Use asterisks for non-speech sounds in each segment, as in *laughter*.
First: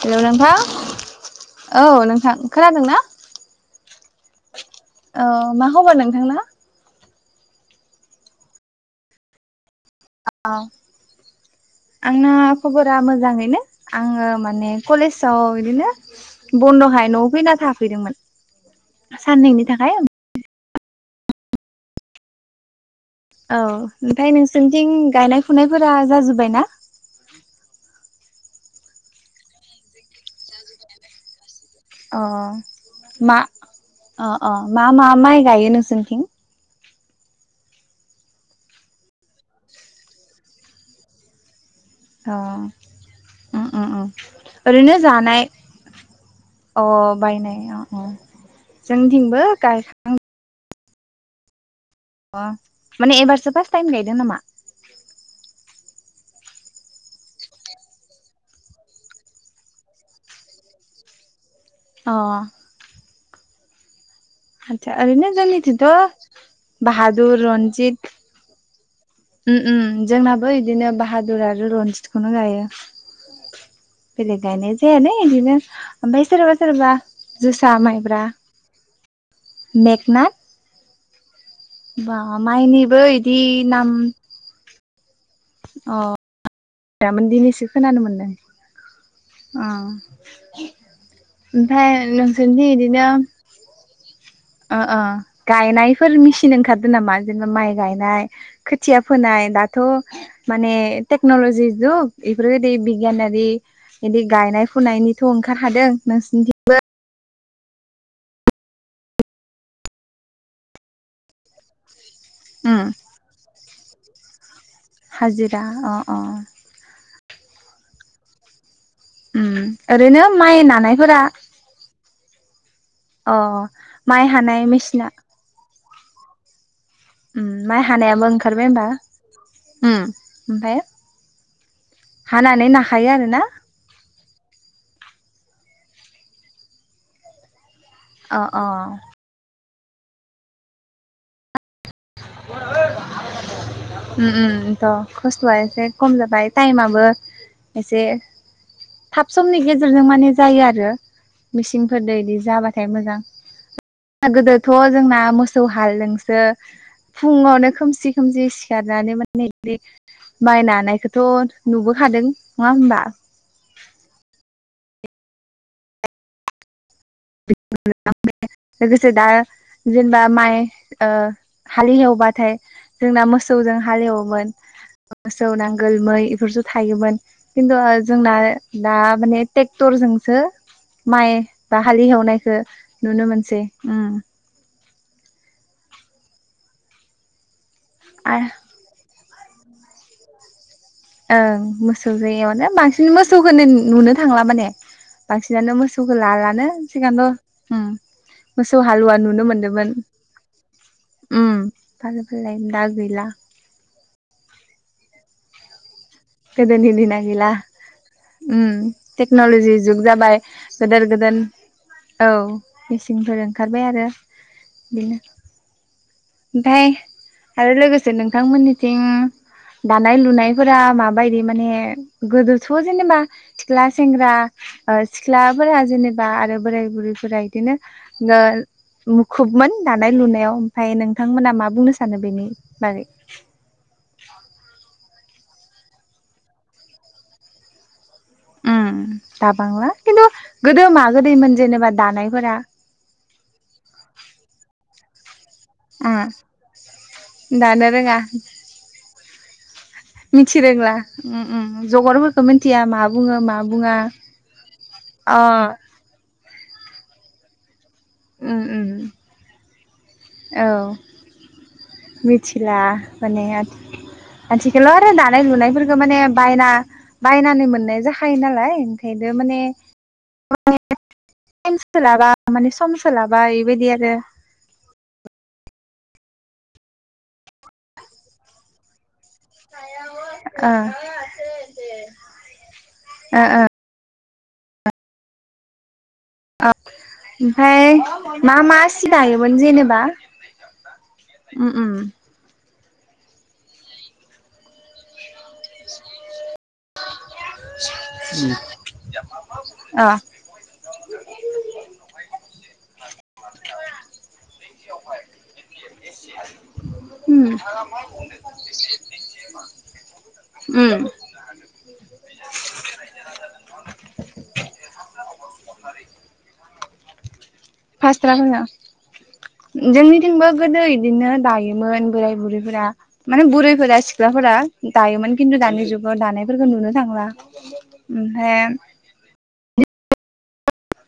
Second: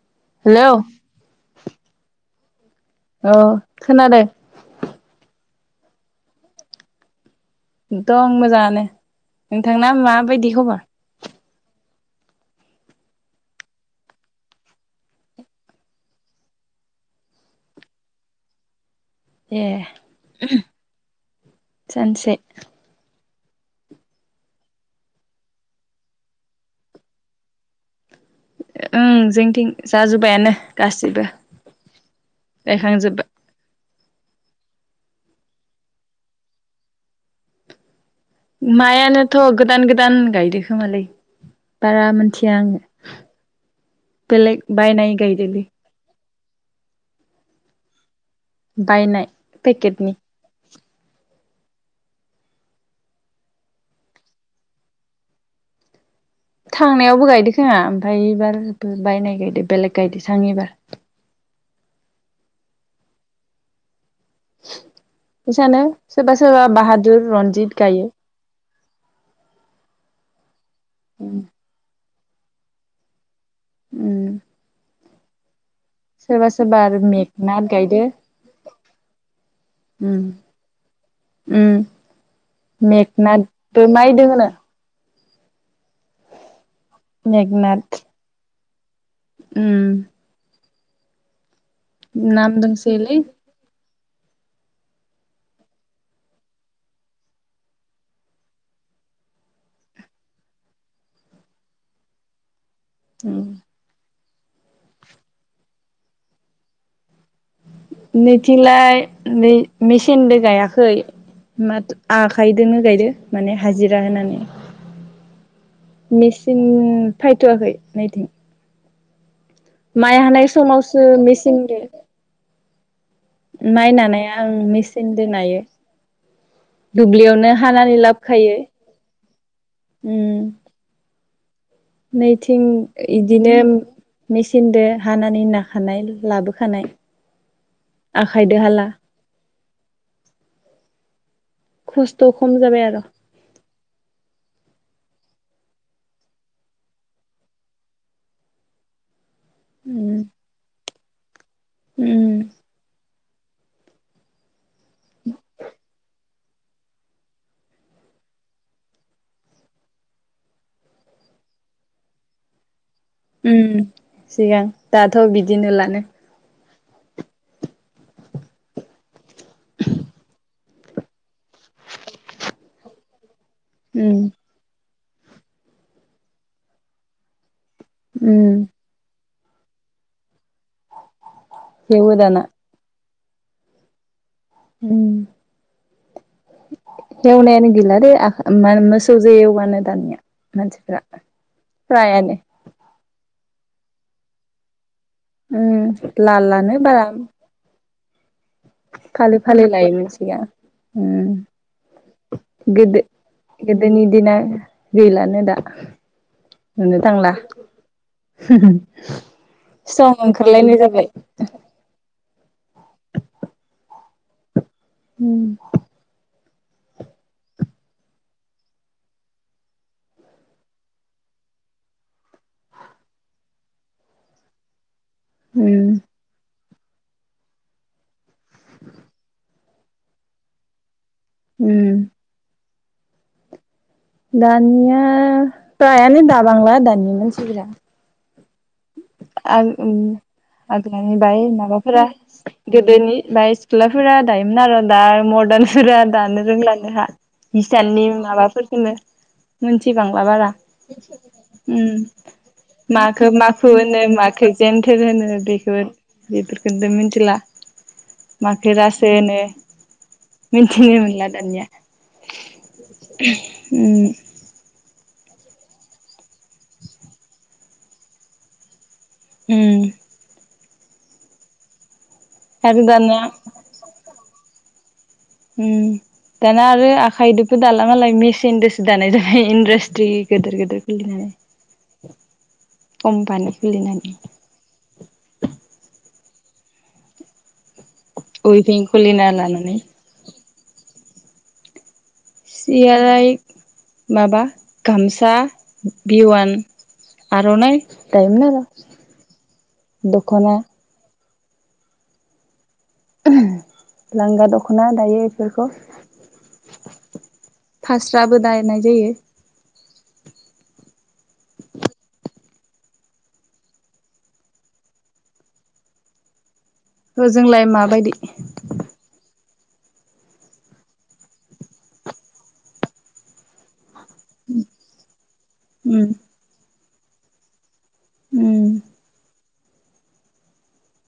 हेल' नोंथां हेलौ औ नोंथां खोनादों ना? अ खोनादो। औ मा खबर नोंथांना? दं मोजांङानो नोंथांना माबायदि औ खबर? आंना खबरा मोजांङैनो आंङो माने कलेजाव इदिनो बन्द'खाय न'आव फैना थाफैदोंमोन। साननैनि ए थाखाय औ उम सानसे औ ओमफाय नोंसोरनिथिं गायनाय फुनायफोरा जाजोब्बाय ना? ओं जोंथिं जाजोब्बायानो गासिबो। अ गायखांजोब्बाय मा अ अ मा मा माइ गायो नोंसोरनिथिं? मायानोथ' गोदान गोदान गायदोखोमालै। बारा अ मोनथिया आंङो उम उम उम बेलेग ओरैनो बायनाय जानाय गायदोलै। अ अ बायनाय अ अ बायनाय जोंथिंबो पेकेटनि गायखां अ माने एबारसो फार्स्ट टाइम गायदो नामा? थांनायावबो गायदो खोमा ओमफाय एबारबो बायनाय गायदो बेलेग गायदो सां एबार। अ ओरैनो इसानो जोंनिथिंथ' सोरबा सोरबा बाहादुर, रनजित गायो रन्जित उम जोंनाबो इदिनो बाहादुर आरो रन्जितखौनो गायो। उम बेलेग गायनाय जायालै इदिनो ओमफ्राय सोरबा सोरहाबा सोरबा सोरहाबा आरो मेघनाथ जोसा गायदो माइब्रा उम मेगना उम बा माइनिबो इदि मेगनाथबो नाम मायदों होनो अह दा माने दिनैसो मेगनाथ खोनानो मोनदों। अह। उम ओमफाय नाम नोंसोरनिथि इदिनो दोंसोयोलै ओ ओ गायनायफोर मिसिन ओंखारदो नामा जेनेबा माइ गायनाय? खोथिया फोनाय दाथ' माने टेक्न'लजि जुग इफोरबायदि बि उम गियानारि इदि गायनाय फुनायनिथ' ओंखार खादों, नोंसिनिथिं नैथिंलाय नै मेचिनदो गायाखै। माथो आखायदोनो उम गायदो माने हाजिरा होनानै। हाजिरा अ अ मेचिन फायथ'वाखै नैथिं। उम ओरैनो माइ नानायफोरा सिनदो। अ नायनानै माइ ओं हानाय मेसिना मेचिनदो नायो। उम दुब्लियावनो माइ हानानै हानायाबो लाबोखायो ओंखारबाय होमबा? उम ओमफाय? नैथिं हानानै नाखायो आरोना इदिनो मेचिनदो हानानै नाखानाय लाबोखानाय। अ आखायदो अ हाला। खस्थ' खम जाबाय आर'। उम उम एनथ' खस्थ'आ एसे खम जाबाय टाइमाबो एसे थाब समनि उम गेजेरजों माने जायो आरो मेसिंफोरदो इदि उम जाबा थाय मोजां गोदोथ' जोंना मोसौ हालजोंसो फुङावनो खोमसि खोमसि सिखारनानै माने माइ नानायखौथ' नुबोखादों नङा होमबा? उम सिगां दाथ' बिदि नुलानो। *unintelligible* लोगोसे दा जेनेबा माइ हालेवबाथाय जोंना मोसौजों उम हालेवोमोन। मोसौ नांगोल मै बेफोरसो थायोमोन। खिन्थु जोंना उम दा माने ट्रेक्टरजोंसो माइ बा हालि हेवो दाना एवनायखौ नुनो मोनसै उम। एवनायानो गैलादे आरो माने मोस सौजो एवानो दानिया। मानसि ओं मोसौ जायगावनो बांसिन मोसौखौनो नुनो थांला माने। बांसिनानो उम मोसौखौ लालानो बारा सिगांथ' उम। मोसौ हालुवा फालो नुनो फालो मोनदोमोन। लायोमोन सिगां उम फालो फालाय दा गोदो गैला। गोदोनि दिना गैलानो दा। गोदोनि नुनो दिना थांला गैला। उम टेक्न'लजि जुग सम जाबाय ओंखारलायनाय जाबाय गोदोर गोदोर औ मेचिनफोर ओंखारबाय आरो बिदिनो उम ओमफाय आरो लोगोसे नोंथांमोननिथिं दानाय लुनायफोरा मा बायदि माने गोदोथ' जेनेबा सिख्ला सेंग्रा सिख्लाफोरा उम जेनेबा बा आरो बोराय बुरैफोरा इदिनो मुखुबमोन दानाय लुनायाव। ओमफ्राय नोंथांमोना मा उम बुंनो सानो बेनि बागै। दानिया प्रायानो दाबांला दानि मानसिफोरा। उम दाबांला खिन्थु *unintelligible* गोदो मा आग्लानि बाय गोदैमोन जेनेबा माबाफोरा दानायफोरा गोदोनि बाय सिख्लाफोरा दायोमोन आरो दा मरदान सोरा उम दानो रोंलानो हा दानो हिसाननि रोङा माबाफोरखौनो मिथिबांला बारा मिथिरोंला उम उम ओम जगरफोरखौ मिथिया मा माखो बुङो मा माखो बुङा होनो माखौ जेनथेर होनो अ बेखौ बेफोरखौनथ' मिथिला। उम माखो उम रासो होनो औ मिथिनो मोनला दानिया। मिथिला माने उम मोनथिगौल' आरो दानाय लुनायफोरखौ माने बायना बायनानै मोननाय जाखायो नालाय। माने उम *unintelligible* माने आरो सम दाना सोलाबा बेबायदि आरो दाना आरो आखाइदोबो दाला मालाय मेसिनजोंसो दानाय जाय इन्डासट्रि गेदेर ओ गेदेर खुलिनानै। अमबानो खुलिनानै औ ओमफ्राय मा मा उइभिं सि खुलिना दायोमोन लानानै जेनेबा? उम उम सियालाय माबा गामसा बिवान आर'नाइ दायोमोन आरो। अ दख'ना लांगा दख'ना दायो बेफोरखौ। उम फास्राबो दानाय जायो *inaudible* उम जोंलाय माबा फास्रा होना *inaudible* जोंनिथिंबो गोदो इदिनो दायोमोन बोराय बुरैफोरा माने बुरैफोरा सि गख्लाफोरा दायोमोन खिन्थु दानि उम जुगाव दानायफोरखौ नुनो थांला। ओमफ्राय उम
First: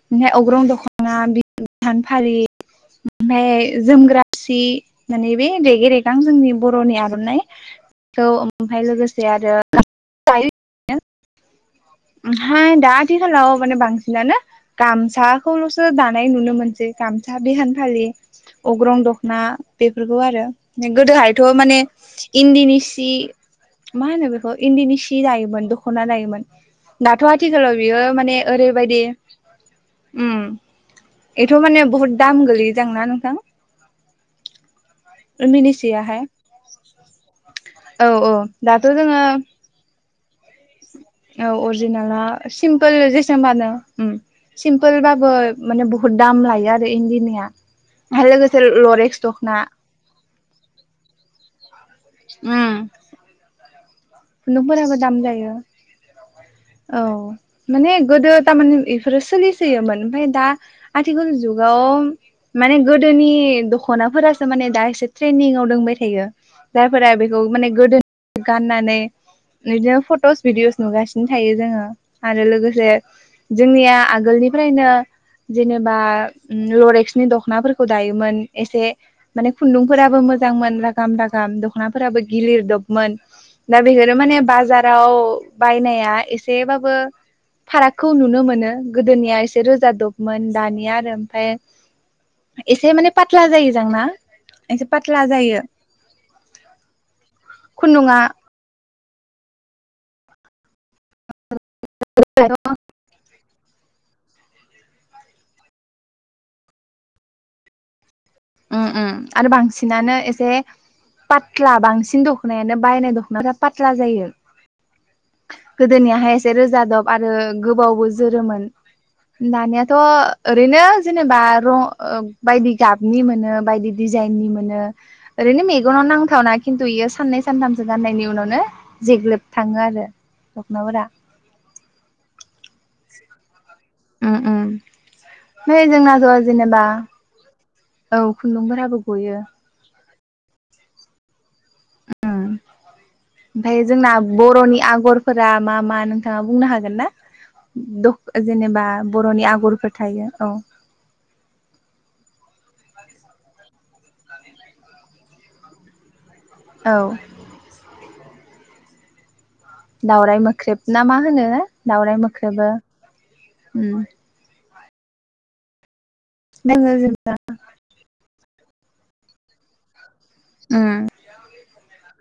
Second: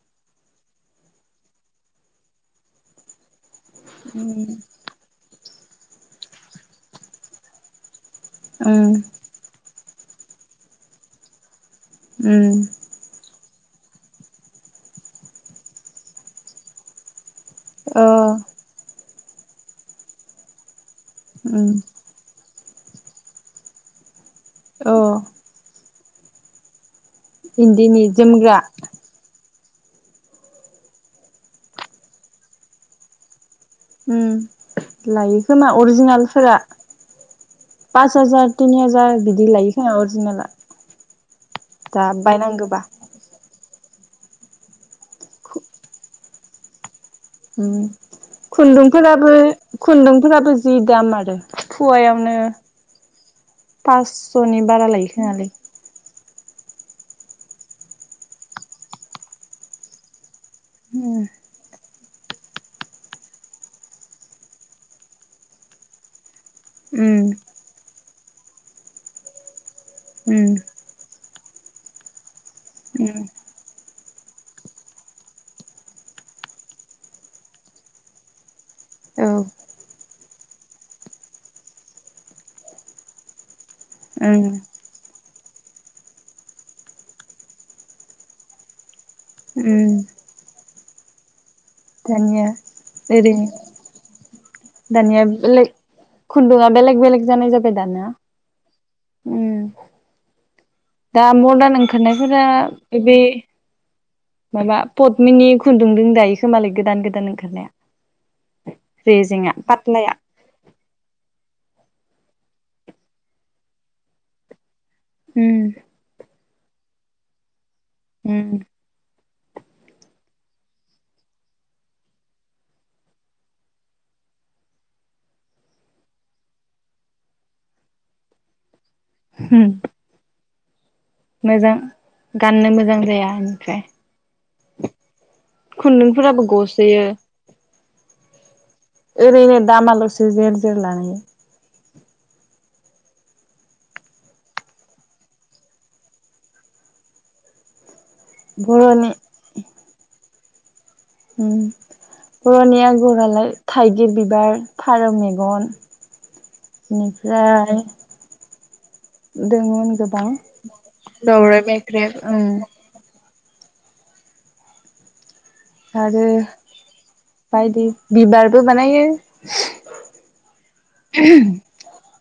ओमफ्राय अग्रं दख'ना बिानफारि ओमफ्राय उम जोमग्रासि माने बे रेग रेगां जोंनि बर'नि आर'नाइ खौ ओमफ्राय लोगोसे आरो उम हाय दा आथिखालाव माने बांसिनानो गामसाखौल'सो दानाय नुनो मोनसै। गामसा बिहान फालि अ अग्रं दख'ना बेफोरखौ आरो गोदोहाय उम माने इदिनिसि मा होनो बेखौ अ इदिनिसि दायो मोन दख'ना नायोमोन दाथ' आथिखालाव इन्दिनि बियो माने जोमग्रा ओरैबायदि उम बेथ' माने बहुत दाम गोलै जांना नोंथां? उम लायो खोमा इन्दिनि सियाहाय अरिजिनाेलफोरा। औ पास औ हाजार तिन दाथ' जोङो हाजार बिदि लायो खोमा अरिजिनेला। औ अरिजिनाला सिमपोल जेसेबांनो सिम्पोल बाबो माने बुहुत दाम लायो आरो इन्दिनिया। ओम आरो लोगोसे लरेक्स खुन्दुंफोराबो दख'ना खुन्दुंफोराबो जि दाम आरो फवायावनो उम पास स'नि बारा खुन्दुंफोराबो लायो दाम खोनालै जायो औ माने गोदो थारमाने बेफोरो सोलिसोयोमोन ओमफ्राय दा उम आथिखाल जुग गाव माने गोदोनि दख'नाफोरासो माने दा एसे ट्रेनिंआव दोंबाय थायो। जायफोरा उम बेखौ माने गोदोनि गाननानै बिदिनो फट'स उम भिडिअस नुगासिनो थायो जोङो आरो लोगोसे उम जोंनिया आगोलनिफ्रायनो जेनेबा लरेक्सनि दख'नाफोरखौ दायोमोन एसे औ माने खुन्दुंफोराबो मोजांमोन रागाम रागाम दख'नाफोराबो गिलिर दबमोन। दा बेखौनो माने उम बाजाराव बायनाया एसेबाबो फारागखौ नुनो मोनो गोदोनिया एसे उम रोजाादबमोन दानिया आरो ओमफाय *unintelligible* एसे माने पात्ला ओरैनो जायो जोंना एसे पात्ला दानिया जायो बेलेग खुन्दुङा बेलेग बेलेग जानाय जाबाय दाना खुन्दुङा दा मदार्न ओंखारनायफोरा बे बे माबा पदमिनि खुन्दुंदों दायोखोमालाय गोदान गोदान ओंखारनाया मम आरो रेजेंआ पातलाया बांसिनानो एसे पात्ला बांसिन दख'नायानो बायनाय दख'नाफ्रा पात्ला जायो उम गोदोनियाहाय एसे रोजादब आरो गोबावबो जोरोमोन दानियाथ ओरैनो जेनेबा रं बायदि गाब नि मोनो बायदि डिजाइन नि मोनो ओरैनो मेगनाव नांथावना खिन्थु इयो साननै सानथामसो गाननायनि उनावनो जेग्लब उम थाङो आरो दखनाफोरा मोजां गाननो मोजां जाया उम उम ओमफ्राय निमफ्राय जोंनाथ' खुन्दुंफोराबो जेनेबा गसोयो औ खुन्दुंफोराबो गयो ओरै दामाल'सो जेर जेर लानायायो *inaudible* ओमफफ्राय जोंना बर'नि आगरफोरा मा मा नोंथाङा बुंनो हागोन ना जेनेबा बर'नि आगरफोर थायो औ उम बनिय आगरालाय थाइगिर बिबार फारौ मेगन औ बेनिफ्राय दङ दाावरराय मोख्रेब ना मा होनो मोख्रेब दाावरराय ओं मोख्रेबो उम आरो *unintelligible* बायदि बिबारबो बानायो औ उम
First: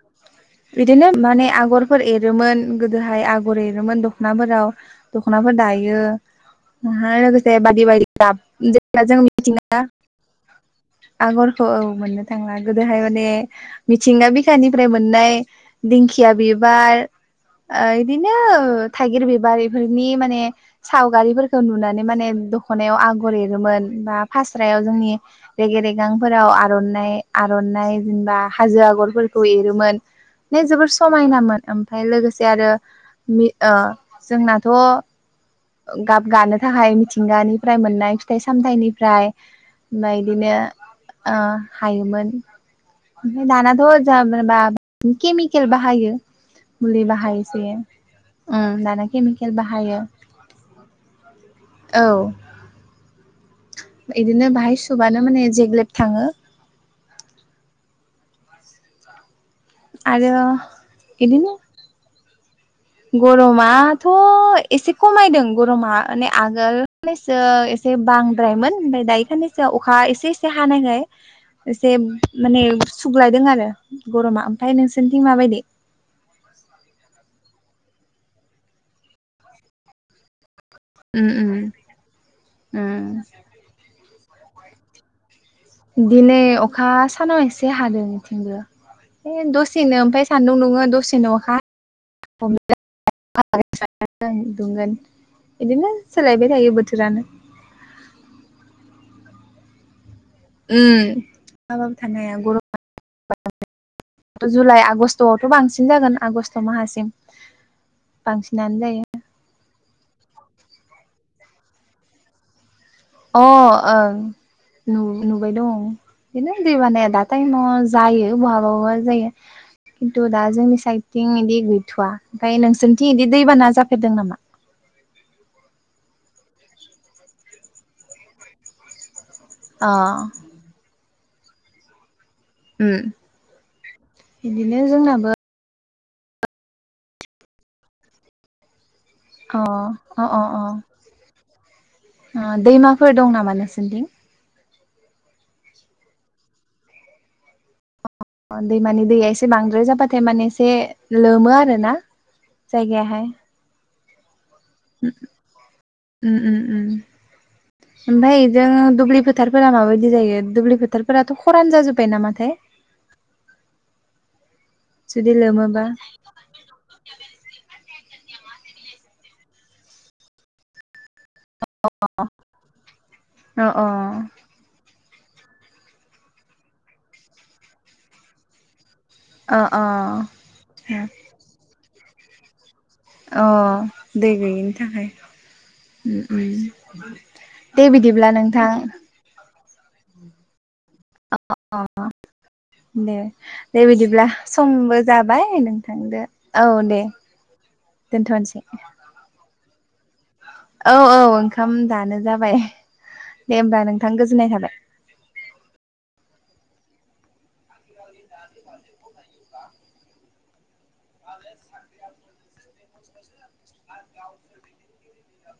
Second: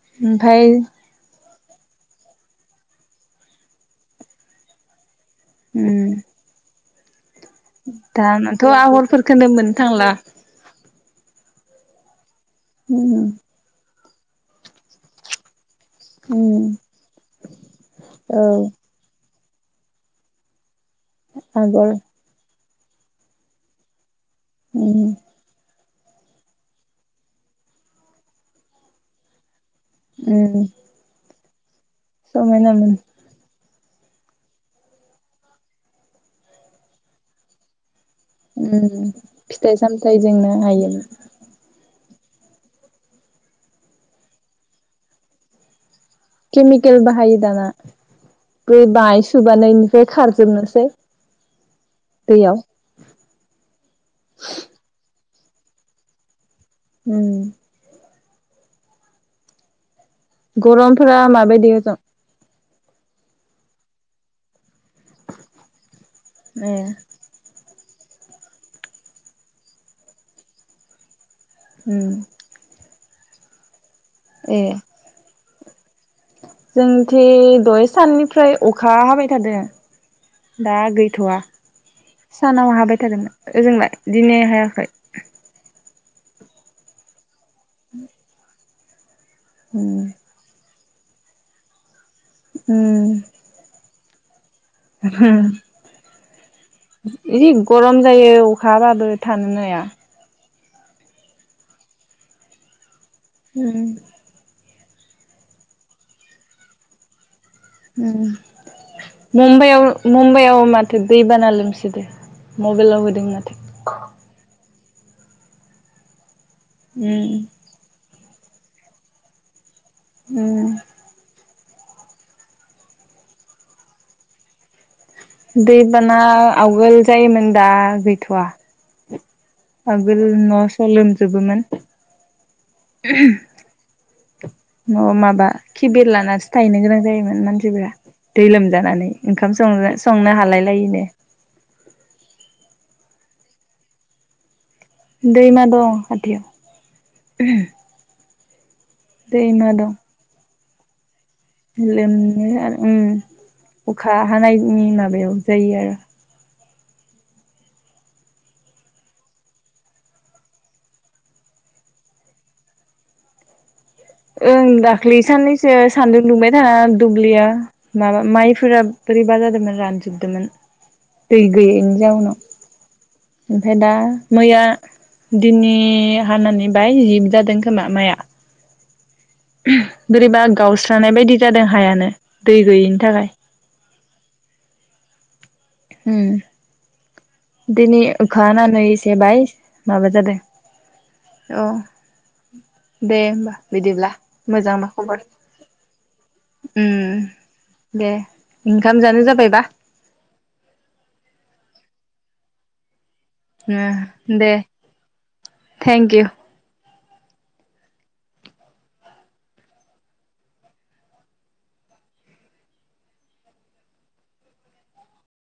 ओमफाय बिदिनो माने आगर फोर एरोमोन गोदोहाय आगर एरोमोन दख'नाफोराव दख'नाफोर दायो। उम लोगोसे बायदि बायदि गाब दानाथ' जेनेबा जों आगरफोरखौनो मोननो मिथिंगा थांला आगरखौ औ मोननो थांला गोदोहाय उम माने मिथिंगा बिखानिफ्राय मोननाय दिंखिया उम बिबार बिदिनो औ थाइगिर बिबारिफोरनि माने सावगारिफोरखौ आगर नुनानै माने दख'नायाव आगर एरोमोन बा फास्रायाव उम जोंनि रेगे रेगांफोराव आर'नाइ आर'नाइ जेनबा हाजो आगरफोरखौ एरोमोन म उम जोबोर समायनोन ओमफाय लोगोसे ओआरो समायनामोन जोंनाथ' गाब गानो थाखाय मिथिंगानिफ्राय मोननाय फिथाइ उम सामथाइनिफ्राय फिथाइ ओमफ्राय बिदिनो सामथाइजोंनो हायोमोन हायोमोन ओमफ्राय दानाथ' जेबा केमिकेल बाहायो। केमिकेल मुलि बाहायो बाहायोसो दाना बै उम दाना बाय केमिकेल बाहायो सुबानायनिफ्राय खारजोबनोसै। औ दैयाव बिदिनो बाहाय सुबानो माने जेग्लेब थाङो। उम आरो गरमफोरा इदिनो माबायदि होदों? गरमाथ' एसे खमायदों गरमा माने ए आगोल- जो एसे बांद्रायमोन ओमफ्राय दायोखायनोसो अखा एसे एसे हानायखाय एसे माने सुग्लायदों आरो गरमा ए ओमफ्राय नोंसोरनिथिं माबायदि? जोंथि दय साननिफ्राय अखा हाबाय थादो। दा उम गैथ'वा उम सानाव हाबाय उम थादोंमोन ओजोंलाय दिनै हायाखै। दिनै अखा सानाव एसे हादों इथिंबो। ए दसेनो ओमफ्राय सान्दुं दुङो दसेनो अखा उम *unintelligible* इदिनो सोलायबाय थायो बोथोर जि गरम जायो अखाबाबो थानोनो नाया। उम आंबो *unintelligible* उम जुलाइ आगष्टआवथ' बांसिन जागोन आगष्ट माहासिम। उम बांसिनानो जायो मुम्बाइआव मुम्बाइआव माथो दैबाना लोमसिदो मबाइलाव होद अ ओं नु-नुबाय दं बेनो दैबानाया दा उम टाइमाव जायो बहाबा बाबा जायो खिन्थु दा उम जोंनि साइडथिं बिदि गैथ'वा ओमफ्राय नोंसोरथिं बिदि दैबाना जाफेरदों नामा? दैबाना आवगोल जायोमोन दा गैथ'वा। अ आगोल न' स' लोमजोबोमोन। उम बिदिनो न' जोंनाबो माबा किबेल लानानैसो थाहैनो गोनां जायोमोन मानसिफोरा दै लोमजानानै। ओंखाम अ अ सं-संनो हालायलायिनो। ओ दैमाफोर दं नामा नोंसोरनिथिं? दैमा दं खाथियाव। अ दैमानि दैया एसे दैमा बांद्राय दं जाबाथाय माने एसे लोमो आरोना लोमनो उम जायगायाहाय अखा हानायनि माबायाव जायो आरो उम उम उम *inaudible* ओमफ्राय जों दुब्लि फोथारफोरा माबायदि जायो दुब्लि फोथारफोराथ' खरान जाजोब्बाय नामाथाय ओं दाखलि जुदि सान्नैसो लोमोबा सान्दुं दुंबाय थाना दुब्लिया माबा माइफोरा बोरैबा जादोंमोन रानजोबदोंमोन दै गैयैनि जाउनाव अ ओमफ्राय अ दा मैया दिनै हानानै बाय जिब जादों खोमा माइया अ अ बोरैबा गावस्रानाय बायदि जादों हायानो दै गैयिनि थाखाय अ दै गैयिनि थाखाय उम उम दे दिनै बिदिब्ला अखा नोंथां हानानै एसे बायस माबा जादों औ *unintelligible* *inaudible* दे होमबा दे बिदिब्ला मोजां मा समबो खबर जाबाय नोंथांदो औ दे उम दे दोनथ'नोसै ओंखाम जानो जाबायबा औ औ ओंखाम जानो जाबाय दे होमबा ओ नोंथां गोजोननाय दे थाबाय थेंक इउ *unintelligible* *unintelligible*